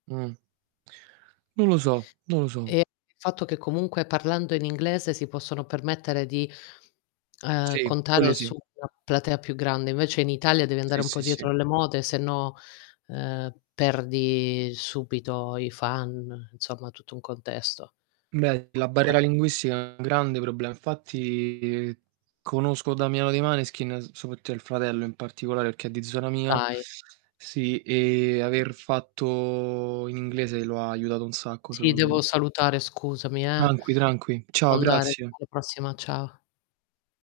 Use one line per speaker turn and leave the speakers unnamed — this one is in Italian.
Mh. Non lo so, non lo so.
E il fatto che comunque parlando in inglese, si possono permettere di, uhm,
Sì,
contare
quello
su
sì.
una platea più grande, invece in Italia devi andare
Sì,
un po'
sì,
dietro
sì.
le mode se no, uhm, perdi subito i fan, insomma tutto un contesto.
Beh, la
Comunque
barriera linguistica è un grande problem infatti conosco Damiano dei Maneskin, soprattutto il fratello, in particolare perché è di zona mia.
Dai.
Sì e aver fatto in inglese lo aiutato un sacco
Ti
secondo m
devo salutare scusami eh,
Tranqui, tranqui,
devo
ciao,
andare
grazie.
alla prossima, ciao.